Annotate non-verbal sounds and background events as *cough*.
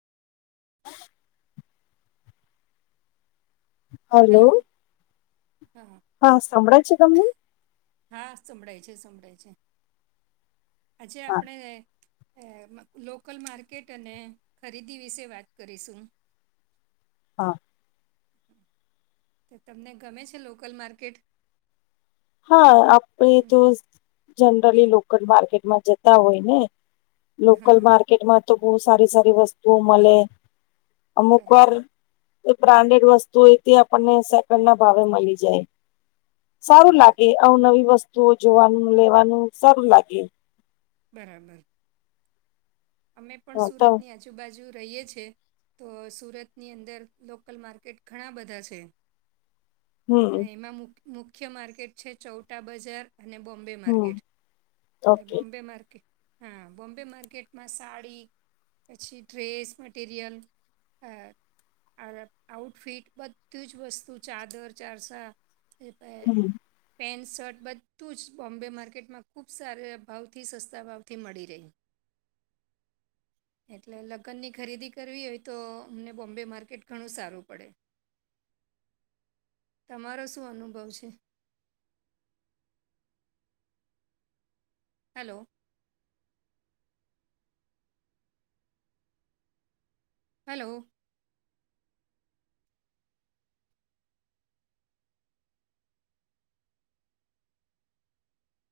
*inaudible* Hello હા હા સંભડાય છે તમને હા સંભડાય છે સંભડાય છે આજે હા આપણે લોકલ માર્કેટ અને ખરીદી વિશે વાત કરીશું હા તે તમને ગમે છે લોકલ માર્કેટ હા આપે હમ, તો જનરલી લોકલ માર્કેટમાં જતા હોય ને લોકલ હા માર્કેટમાં તો બહુ સારી સારી વસ્તુઓ મળે અમુક વાર બરાબર બ્રાન્ડેડ વસ્તુ એ તે આપણને સેકન્ડ ના ભાવે મળી જાય સારું બરાબર લાગે અવનવી વસ્તુઓ જોવાનું લેવાનું સારું લાગે બરાબર અમે હ પણ તો સુરત ની આજ આજુબાજુ રહીએ છીએ તો સુરતની અંદર લોકલ માર્કેટ ઘણા બધા છે હમ એમાં મુખ્ય માર્કેટ છે ચૌટા બજાર અને બોમ્બે હમ માર્કેટ અને ઓકે બોમ્બે માર્કેટ હા બોમ્બે માર્કેટ માં સાડી પછી ડ્રેસ મટીરિયલ હ આ આઉટફિટ બધું જ વસ્તુ ચાદર ચારસા એ પહેલ હમ. પેન્ટ શર્ટ બધું જ બોમ્બે માર્કેટમાં ખૂબ સારા ભાવથી સસ્તા ભાવથી મળી રહી એટલે લગનની ખરીદી કરવી હોય તો અમને બોમ્બે માર્કેટ ઘણું સારું પડે તમારો શું અનુભવ છે હેલો હલો